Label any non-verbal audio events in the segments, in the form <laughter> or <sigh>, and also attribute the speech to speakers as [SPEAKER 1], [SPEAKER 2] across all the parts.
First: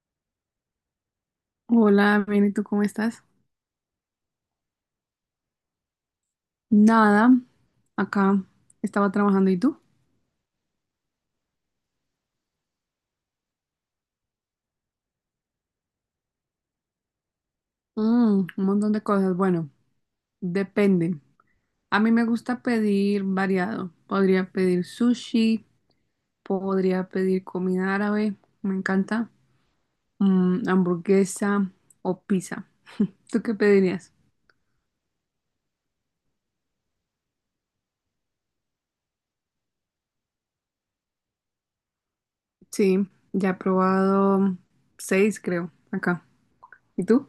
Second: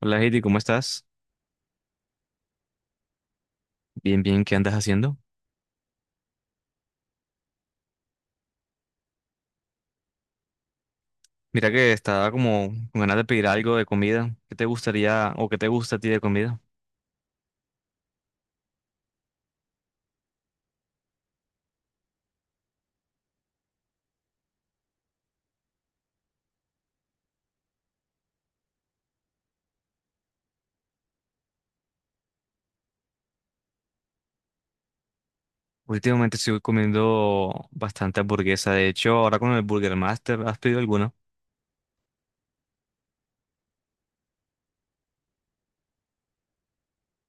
[SPEAKER 1] Hola, Heidi, ¿cómo estás?
[SPEAKER 2] Hola, bien, ¿y tú cómo estás?
[SPEAKER 1] Bien, bien, ¿qué andas haciendo?
[SPEAKER 2] Nada, acá estaba trabajando, ¿y tú?
[SPEAKER 1] Mira que estaba como con ganas de pedir algo de comida. ¿Qué te gustaría o qué te gusta a ti de comida?
[SPEAKER 2] Un montón de cosas. Bueno, depende. A mí me gusta pedir variado. Podría pedir sushi, podría pedir comida árabe, me encanta, hamburguesa o pizza. ¿Tú qué pedirías?
[SPEAKER 1] Últimamente estoy comiendo bastante hamburguesa. De hecho, ahora con el Burger Master, ¿has pedido alguna?
[SPEAKER 2] Sí, ya he probado 6, creo, acá. ¿Y tú?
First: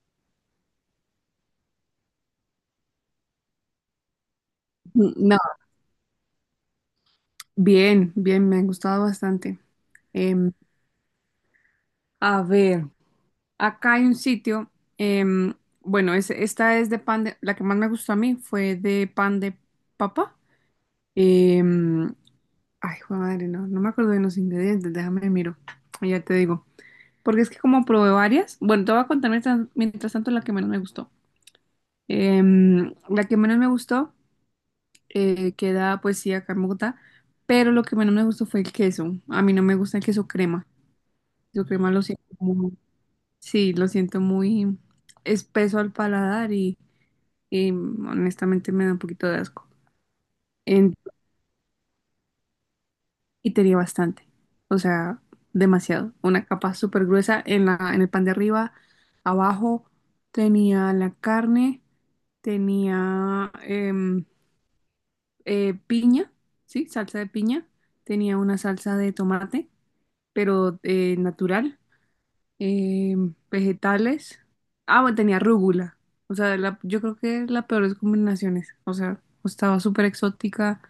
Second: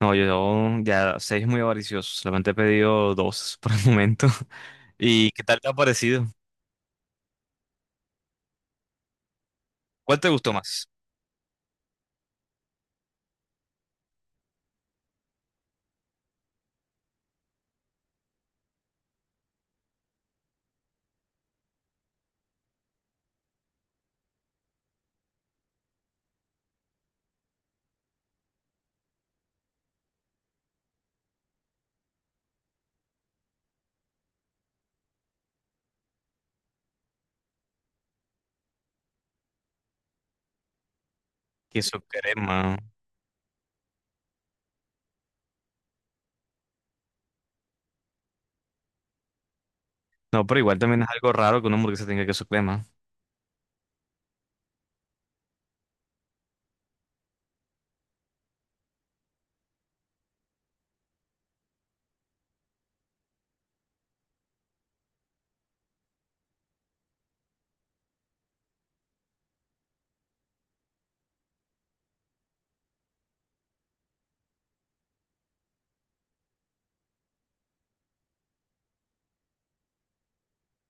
[SPEAKER 1] No, yo ya seis es muy avaricioso. Solamente he pedido dos <laughs> por el momento. <laughs> ¿Y
[SPEAKER 2] No,
[SPEAKER 1] qué tal te ha parecido?
[SPEAKER 2] bien, bien, me ha gustado bastante.
[SPEAKER 1] ¿Cuál te gustó
[SPEAKER 2] Em,
[SPEAKER 1] más?
[SPEAKER 2] a ver. Acá hay un sitio, em, bueno, esta es de pan de, la que más me gustó a mí fue de pan de papa. Em, Ay, jue madre, no, no me acuerdo de los ingredientes, déjame miro, y ya te digo. Porque es que como probé varias, bueno, te voy a contar mientras, mientras tanto la que menos me gustó. La que menos me gustó queda pues sí acá en Bogotá, pero lo que menos me gustó fue el queso. A mí no me gusta el queso crema. El queso crema
[SPEAKER 1] Queso
[SPEAKER 2] lo siento muy,
[SPEAKER 1] crema.
[SPEAKER 2] sí, lo siento muy espeso al paladar y honestamente me da un poquito de asco.
[SPEAKER 1] No, pero igual
[SPEAKER 2] En-
[SPEAKER 1] también es algo raro que una hamburguesa tenga queso crema.
[SPEAKER 2] y tenía bastante, o sea, demasiado. Una capa súper gruesa en la, en el pan de arriba, abajo tenía la carne, tenía piña, sí, salsa de piña, tenía una salsa de tomate, pero natural. eh, Vegetales. Ah, bueno, tenía rúgula. O sea, yo creo que la peor de combinaciones. O sea, estaba súper exótica,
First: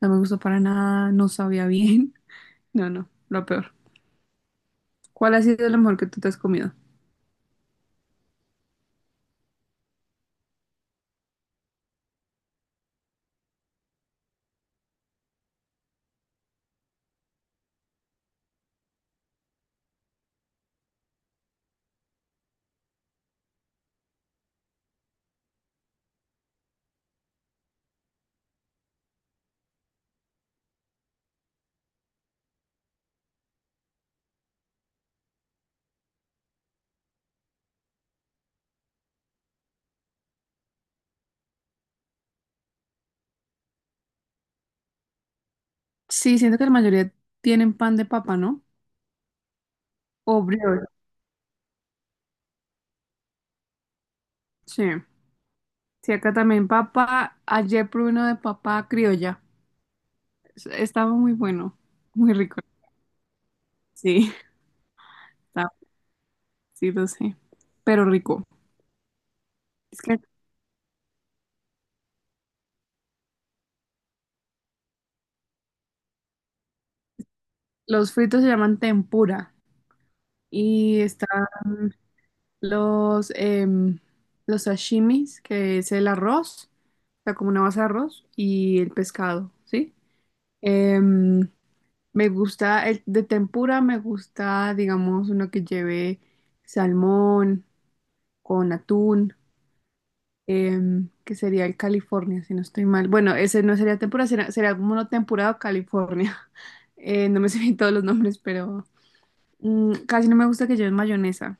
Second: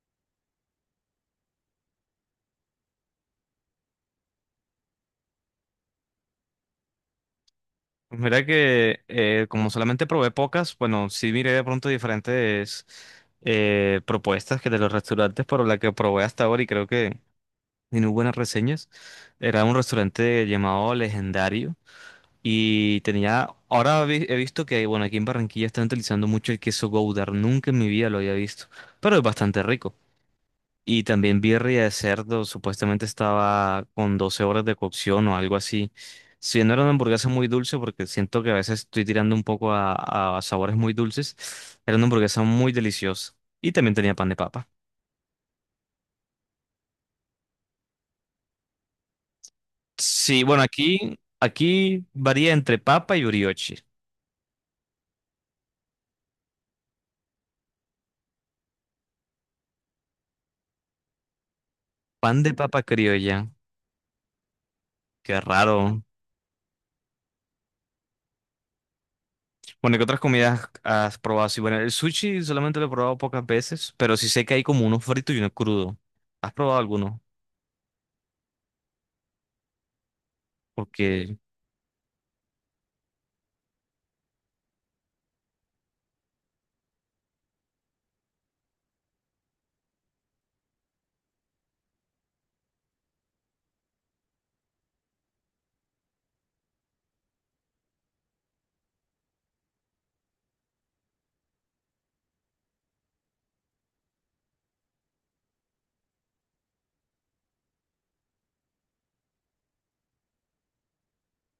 [SPEAKER 2] no me gustó para nada, no sabía bien. <laughs> No, no, lo peor. ¿Cuál ha sido lo mejor que tú te has comido?
[SPEAKER 1] Pues mira que como solamente probé pocas, bueno, sí miré de pronto diferentes propuestas que de los restaurantes, pero la que probé hasta ahora y creo que tiene buenas reseñas, era un restaurante llamado Legendario y tenía, ahora he visto que, bueno, aquí en Barranquilla están utilizando mucho el queso Gouda, nunca en mi vida lo había visto, pero es bastante rico. Y también birria de cerdo, supuestamente estaba con 12 horas de cocción o algo así. Si no era una hamburguesa muy dulce, porque siento que a veces estoy tirando un poco a sabores muy dulces, era una hamburguesa muy deliciosa. Y también tenía pan de papa.
[SPEAKER 2] Sí, siento que la mayoría tienen pan de papa, ¿no? O
[SPEAKER 1] Sí, bueno,
[SPEAKER 2] brioche.
[SPEAKER 1] aquí varía entre papa y brioche.
[SPEAKER 2] Sí. Sí, acá también papa. Ayer probé uno de papa criolla. Estaba muy bueno, muy
[SPEAKER 1] Pan de
[SPEAKER 2] rico.
[SPEAKER 1] papa criolla,
[SPEAKER 2] Sí,
[SPEAKER 1] qué
[SPEAKER 2] <laughs> estaba,
[SPEAKER 1] raro.
[SPEAKER 2] sí, lo sé. Pero rico.
[SPEAKER 1] Bueno,
[SPEAKER 2] Es
[SPEAKER 1] ¿qué otras
[SPEAKER 2] que
[SPEAKER 1] comidas has probado? Sí, bueno, el sushi solamente lo he probado pocas veces, pero sí sé que hay como uno frito y uno crudo. ¿Has probado alguno?
[SPEAKER 2] los fritos se llaman tempura. Y
[SPEAKER 1] Porque
[SPEAKER 2] están los, em, los sashimis, que es el arroz, o sea, como una base de arroz, y el pescado, ¿sí? Em, Me gusta el de tempura, me gusta, digamos, uno que lleve salmón con atún, que sería el California, si no estoy mal. Bueno, ese no sería tempura, sería como uno temporada California. <laughs> No me sé bien todos los nombres, pero casi no me gusta que lleven mayonesa.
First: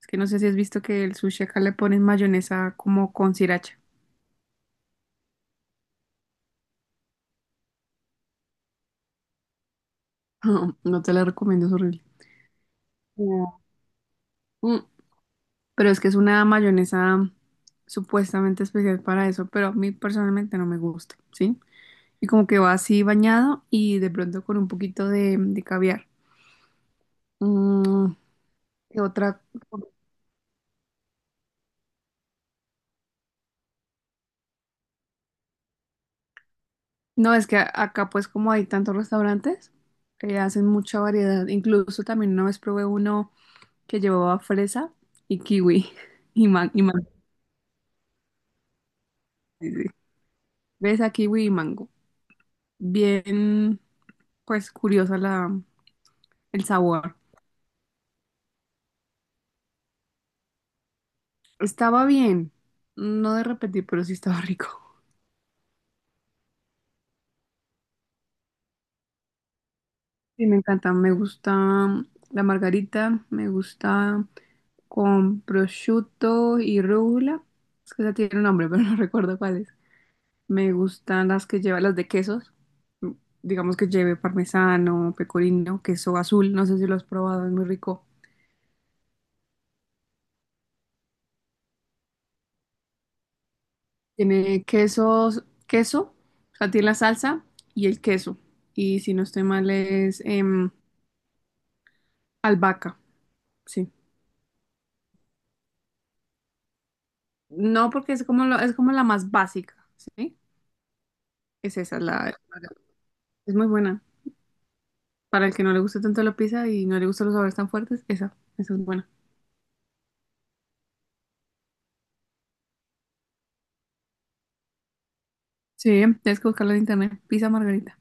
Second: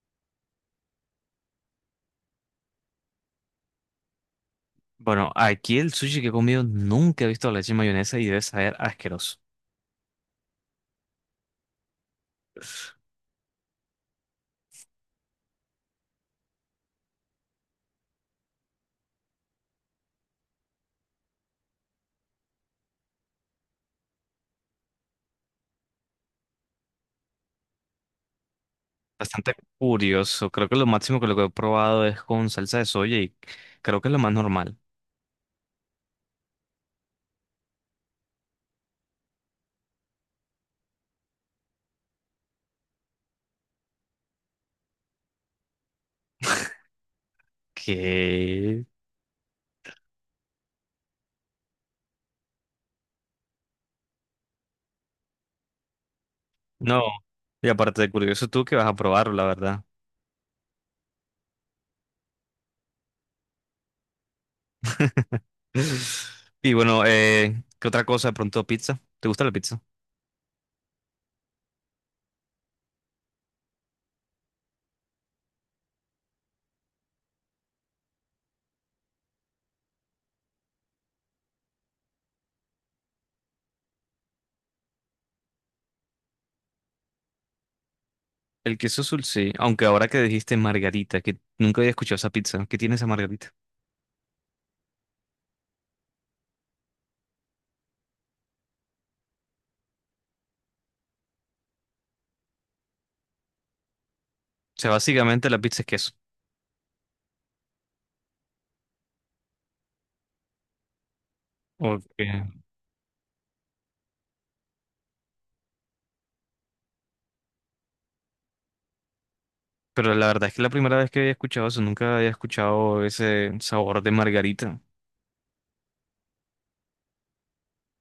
[SPEAKER 2] Es que no sé si has visto que el sushi acá le ponen mayonesa como con sriracha.
[SPEAKER 1] Bueno, aquí el sushi que he comido nunca he visto la leche y mayonesa y debe saber asqueroso.
[SPEAKER 2] <laughs> No te la recomiendo, es horrible. No. Mm, Pero es que es una mayonesa supuestamente especial para eso, pero a mí personalmente no me gusta, ¿sí? Y como que va así bañado y de pronto con un poquito de caviar. Mm, ¿Qué otra?
[SPEAKER 1] Bastante curioso. Creo que lo máximo que lo que he probado es con salsa de soya y creo que es lo más normal.
[SPEAKER 2] No, es que acá pues como hay tantos restaurantes, hacen mucha variedad. Incluso también una vez probé uno que llevaba fresa y kiwi <laughs> y y mango.
[SPEAKER 1] Que
[SPEAKER 2] Fresa, kiwi y mango. Bien, pues curiosa la, el
[SPEAKER 1] no.
[SPEAKER 2] sabor.
[SPEAKER 1] Y aparte de curioso tú que vas a probarlo, la verdad.
[SPEAKER 2] Estaba bien, no de repetir, pero sí estaba rico.
[SPEAKER 1] <laughs> Y bueno, ¿qué otra cosa? De pronto pizza. ¿Te gusta la pizza?
[SPEAKER 2] Sí, me encanta, me gusta la margarita, me gusta con prosciutto y rúcula. Es que esa tiene un nombre, pero no <laughs> recuerdo cuál es. Me gustan las que lleva las de quesos. Digamos que lleve parmesano, pecorino, queso azul, no sé si lo has probado, es muy rico.
[SPEAKER 1] El queso azul, sí. Aunque ahora que dijiste margarita, que nunca había escuchado esa pizza. ¿Qué tiene esa margarita?
[SPEAKER 2] Tiene quesos, queso, o sea, tiene la salsa y el queso. Y si no estoy mal es albahaca, sí.
[SPEAKER 1] O sea, básicamente la pizza es queso.
[SPEAKER 2] No, porque es como, es como la más básica, ¿sí? Es esa, la,
[SPEAKER 1] Ok.
[SPEAKER 2] es muy buena. Para el que no le guste tanto la pizza y no le gustan los sabores tan fuertes, esa es buena.
[SPEAKER 1] Pero la verdad es que la primera vez que había escuchado eso, nunca había escuchado ese sabor de margarita.
[SPEAKER 2] Sí, tienes que buscarla en internet, pizza margarita.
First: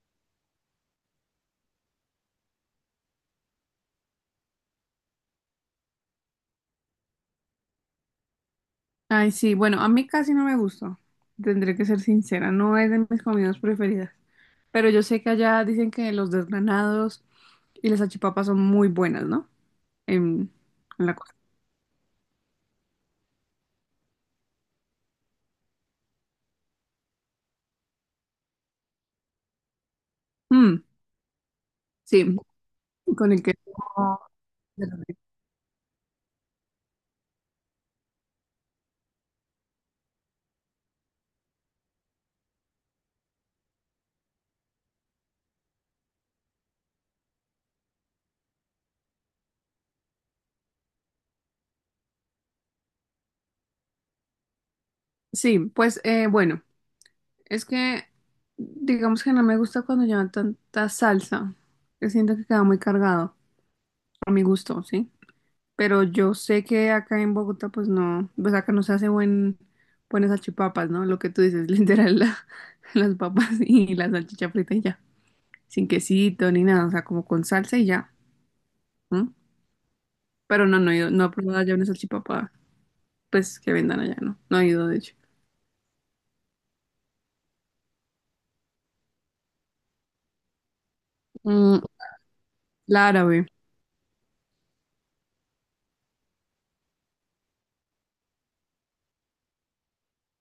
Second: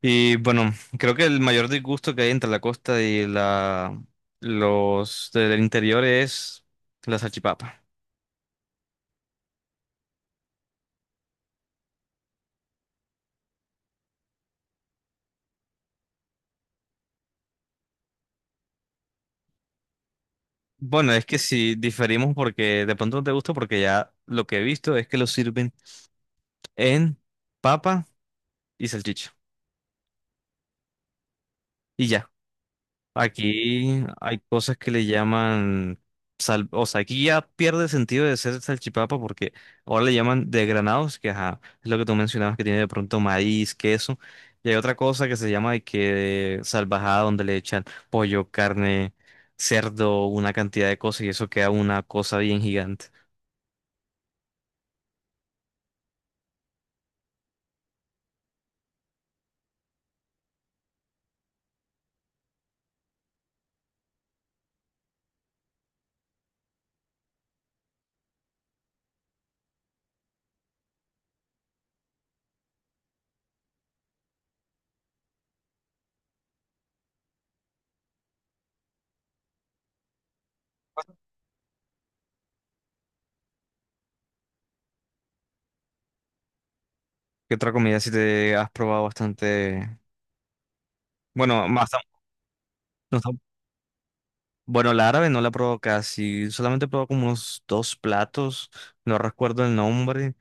[SPEAKER 1] Y bueno, creo que el mayor disgusto que hay entre la costa y la los del interior es la salchipapa.
[SPEAKER 2] Ay, sí, bueno, a mí casi no me gustó. Tendré que ser sincera, no es de mis comidas preferidas. Pero yo sé que allá dicen que los desgranados y las salchipapas son muy buenas, ¿no? En, en
[SPEAKER 1] Bueno,
[SPEAKER 2] la
[SPEAKER 1] es
[SPEAKER 2] cosa.
[SPEAKER 1] que si diferimos porque de pronto no te gusta porque ya lo que he visto es que lo sirven en papa y salchicha.
[SPEAKER 2] Mm,
[SPEAKER 1] Y ya.
[SPEAKER 2] sí, con el que
[SPEAKER 1] Aquí hay cosas que le llaman, o sea, aquí ya pierde el sentido de ser salchipapa porque ahora le llaman desgranados, que ajá, es lo que tú mencionabas que tiene de pronto maíz, queso, y hay otra cosa que se llama de que salvajada donde le echan pollo, carne, cerdo, una cantidad de cosas y eso queda una cosa bien gigante.
[SPEAKER 2] Sí, pues bueno, es que digamos que no me gusta cuando llevan tanta salsa. Que siento que queda muy cargado, a mi gusto, ¿sí? Pero yo sé que acá en Bogotá, pues no, pues acá no se hace buenas salchipapas, ¿no? Lo que tú dices, <laughs> literal, las papas y la salchicha frita y ya. Sin quesito ni nada, o sea, como con salsa y ya. Pero no, no he ido, no he probado allá una salchipapa, pues que vendan allá, no, no he ido de hecho.
[SPEAKER 1] ¿Qué otra comida si te has probado bastante? Bueno,
[SPEAKER 2] Mm,
[SPEAKER 1] más,
[SPEAKER 2] la
[SPEAKER 1] no.
[SPEAKER 2] árabe.
[SPEAKER 1] Bueno, la árabe no la probó casi, solamente probó como unos dos platos, no recuerdo el nombre,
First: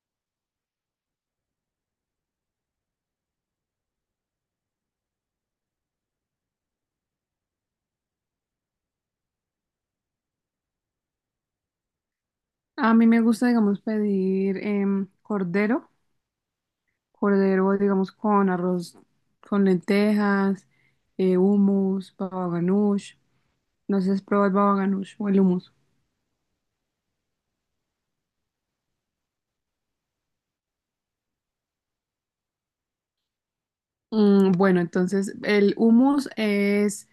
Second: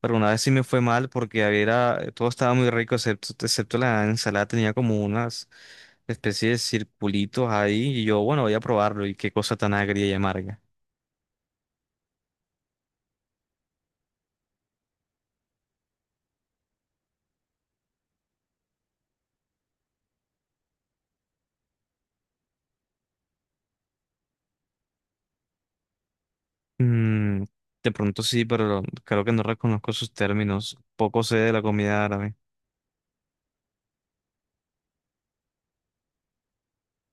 [SPEAKER 1] pero una vez sí me fue mal porque había, todo estaba muy rico, excepto la ensalada, tenía como unas especies de circulitos ahí y yo, bueno, voy a probarlo y qué cosa tan agria y amarga.
[SPEAKER 2] A mí me gusta, digamos, pedir cordero, cordero, digamos, con arroz, con lentejas, hummus, baba ganoush. No sé si has probado el baba ganoush o el hummus.
[SPEAKER 1] Mm, de pronto sí, pero creo que no reconozco sus términos, poco sé de la comida árabe.
[SPEAKER 2] Bueno, entonces el hummus es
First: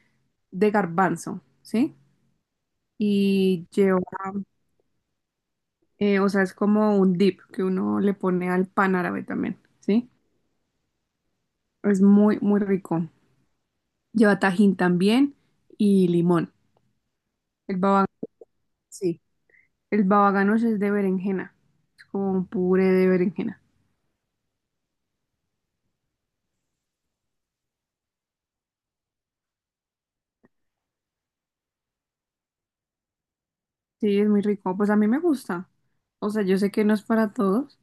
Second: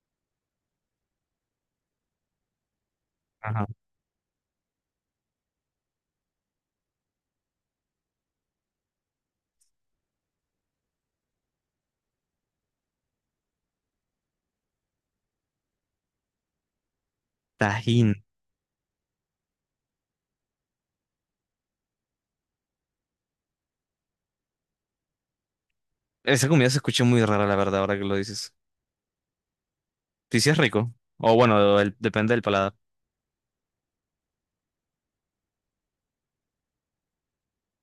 [SPEAKER 2] de garbanzo, ¿sí?
[SPEAKER 1] Ajá.
[SPEAKER 2] Y lleva, o sea, es como un dip que uno le pone al pan árabe también, ¿sí? Es muy, muy rico. Lleva tajín también y limón. El baba,
[SPEAKER 1] Tajín.
[SPEAKER 2] sí, el baba ganoush es de berenjena. Es como un puré de berenjena.
[SPEAKER 1] Esa comida se escucha muy rara, la verdad, ahora que lo dices. Sí, sí es rico, o bueno, depende del paladar.
[SPEAKER 2] Sí, es muy rico. Pues a mí me gusta. O sea, yo sé que no es para todos,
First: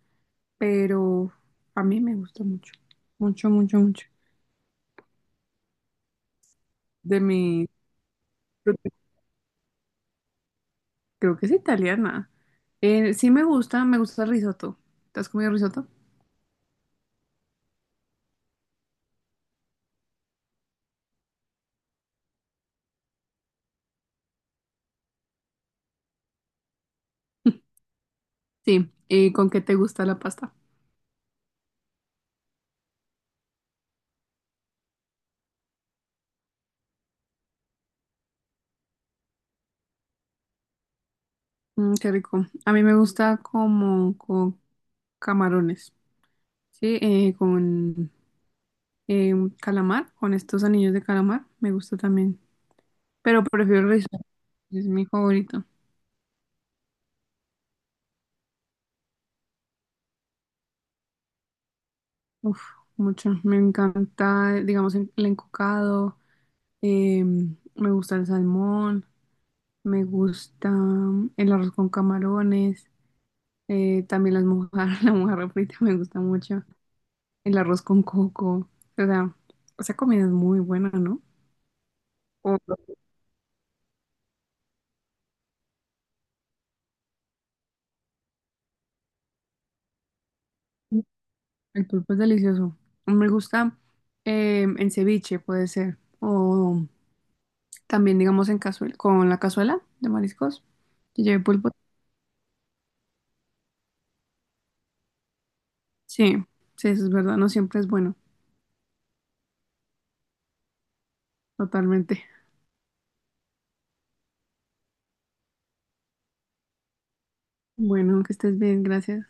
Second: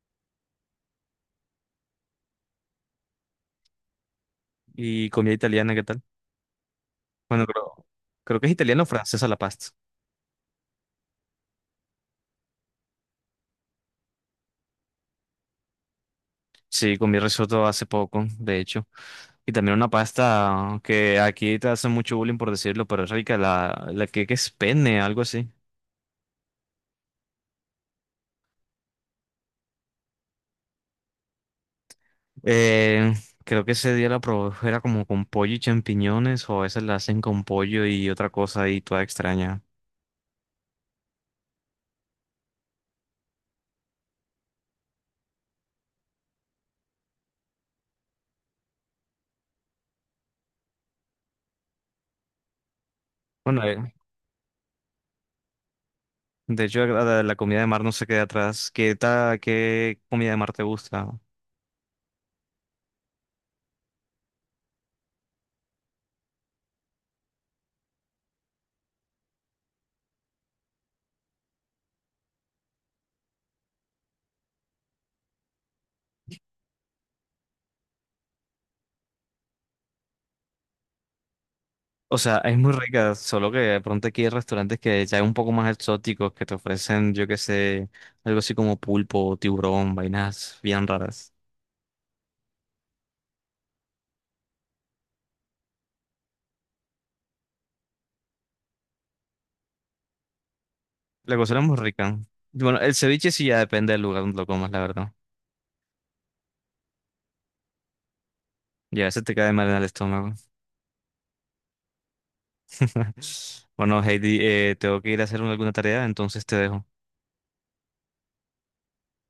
[SPEAKER 2] pero a mí me gusta mucho. Mucho, mucho, mucho.
[SPEAKER 1] ¿Y comida italiana qué tal?
[SPEAKER 2] De
[SPEAKER 1] Bueno,
[SPEAKER 2] mi,
[SPEAKER 1] creo que es
[SPEAKER 2] creo
[SPEAKER 1] italiano o
[SPEAKER 2] que
[SPEAKER 1] francesa la pasta.
[SPEAKER 2] creo que es italiana. Sí me gusta el risotto. ¿Te has comido risotto?
[SPEAKER 1] Sí, comí risotto hace poco, de hecho. Y también una pasta que aquí te hacen mucho bullying por decirlo, pero es rica, la que es penne, algo así.
[SPEAKER 2] Sí. ¿Y con qué te gusta la pasta?
[SPEAKER 1] Eh, Creo que ese día la probé, era como con pollo y champiñones, o a veces la hacen con pollo y otra cosa y toda extraña.
[SPEAKER 2] Qué rico. A mí me gusta como con camarones. Sí, con eh, calamar, con estos anillos de calamar, me gusta también. Pero
[SPEAKER 1] Bueno,
[SPEAKER 2] prefiero risotto, es mi favorito.
[SPEAKER 1] de hecho la comida de mar no se queda atrás. ¿Qué comida de mar te gusta?
[SPEAKER 2] Uf, mucho, me encanta, digamos, el encocado, eh, me gusta el salmón, me gusta el arroz con camarones, también las mojarras, <laughs> la mojarra frita me gusta mucho, el arroz con coco, o sea, esa comida es muy buena, ¿no?
[SPEAKER 1] O sea, es muy
[SPEAKER 2] O-
[SPEAKER 1] rica, solo que de pronto aquí hay restaurantes que ya un poco más exóticos, que te ofrecen, yo qué sé, algo así como pulpo, tiburón, vainas bien raras.
[SPEAKER 2] el pulpo es delicioso. Me gusta en ceviche, puede ser, o también, digamos, en cazuela, con la cazuela de mariscos, que
[SPEAKER 1] La
[SPEAKER 2] lleve
[SPEAKER 1] cocina es
[SPEAKER 2] pulpo.
[SPEAKER 1] muy rica. Bueno, el ceviche sí ya depende del lugar donde lo comas, la verdad.
[SPEAKER 2] Sí, sí, eso es verdad, no siempre es bueno,
[SPEAKER 1] Y a veces te cae mal en el estómago.
[SPEAKER 2] totalmente.
[SPEAKER 1] <laughs> Bueno, Heidi, tengo que ir a hacer alguna tarea, entonces te dejo.
[SPEAKER 2] Bueno, que estés bien, gracias.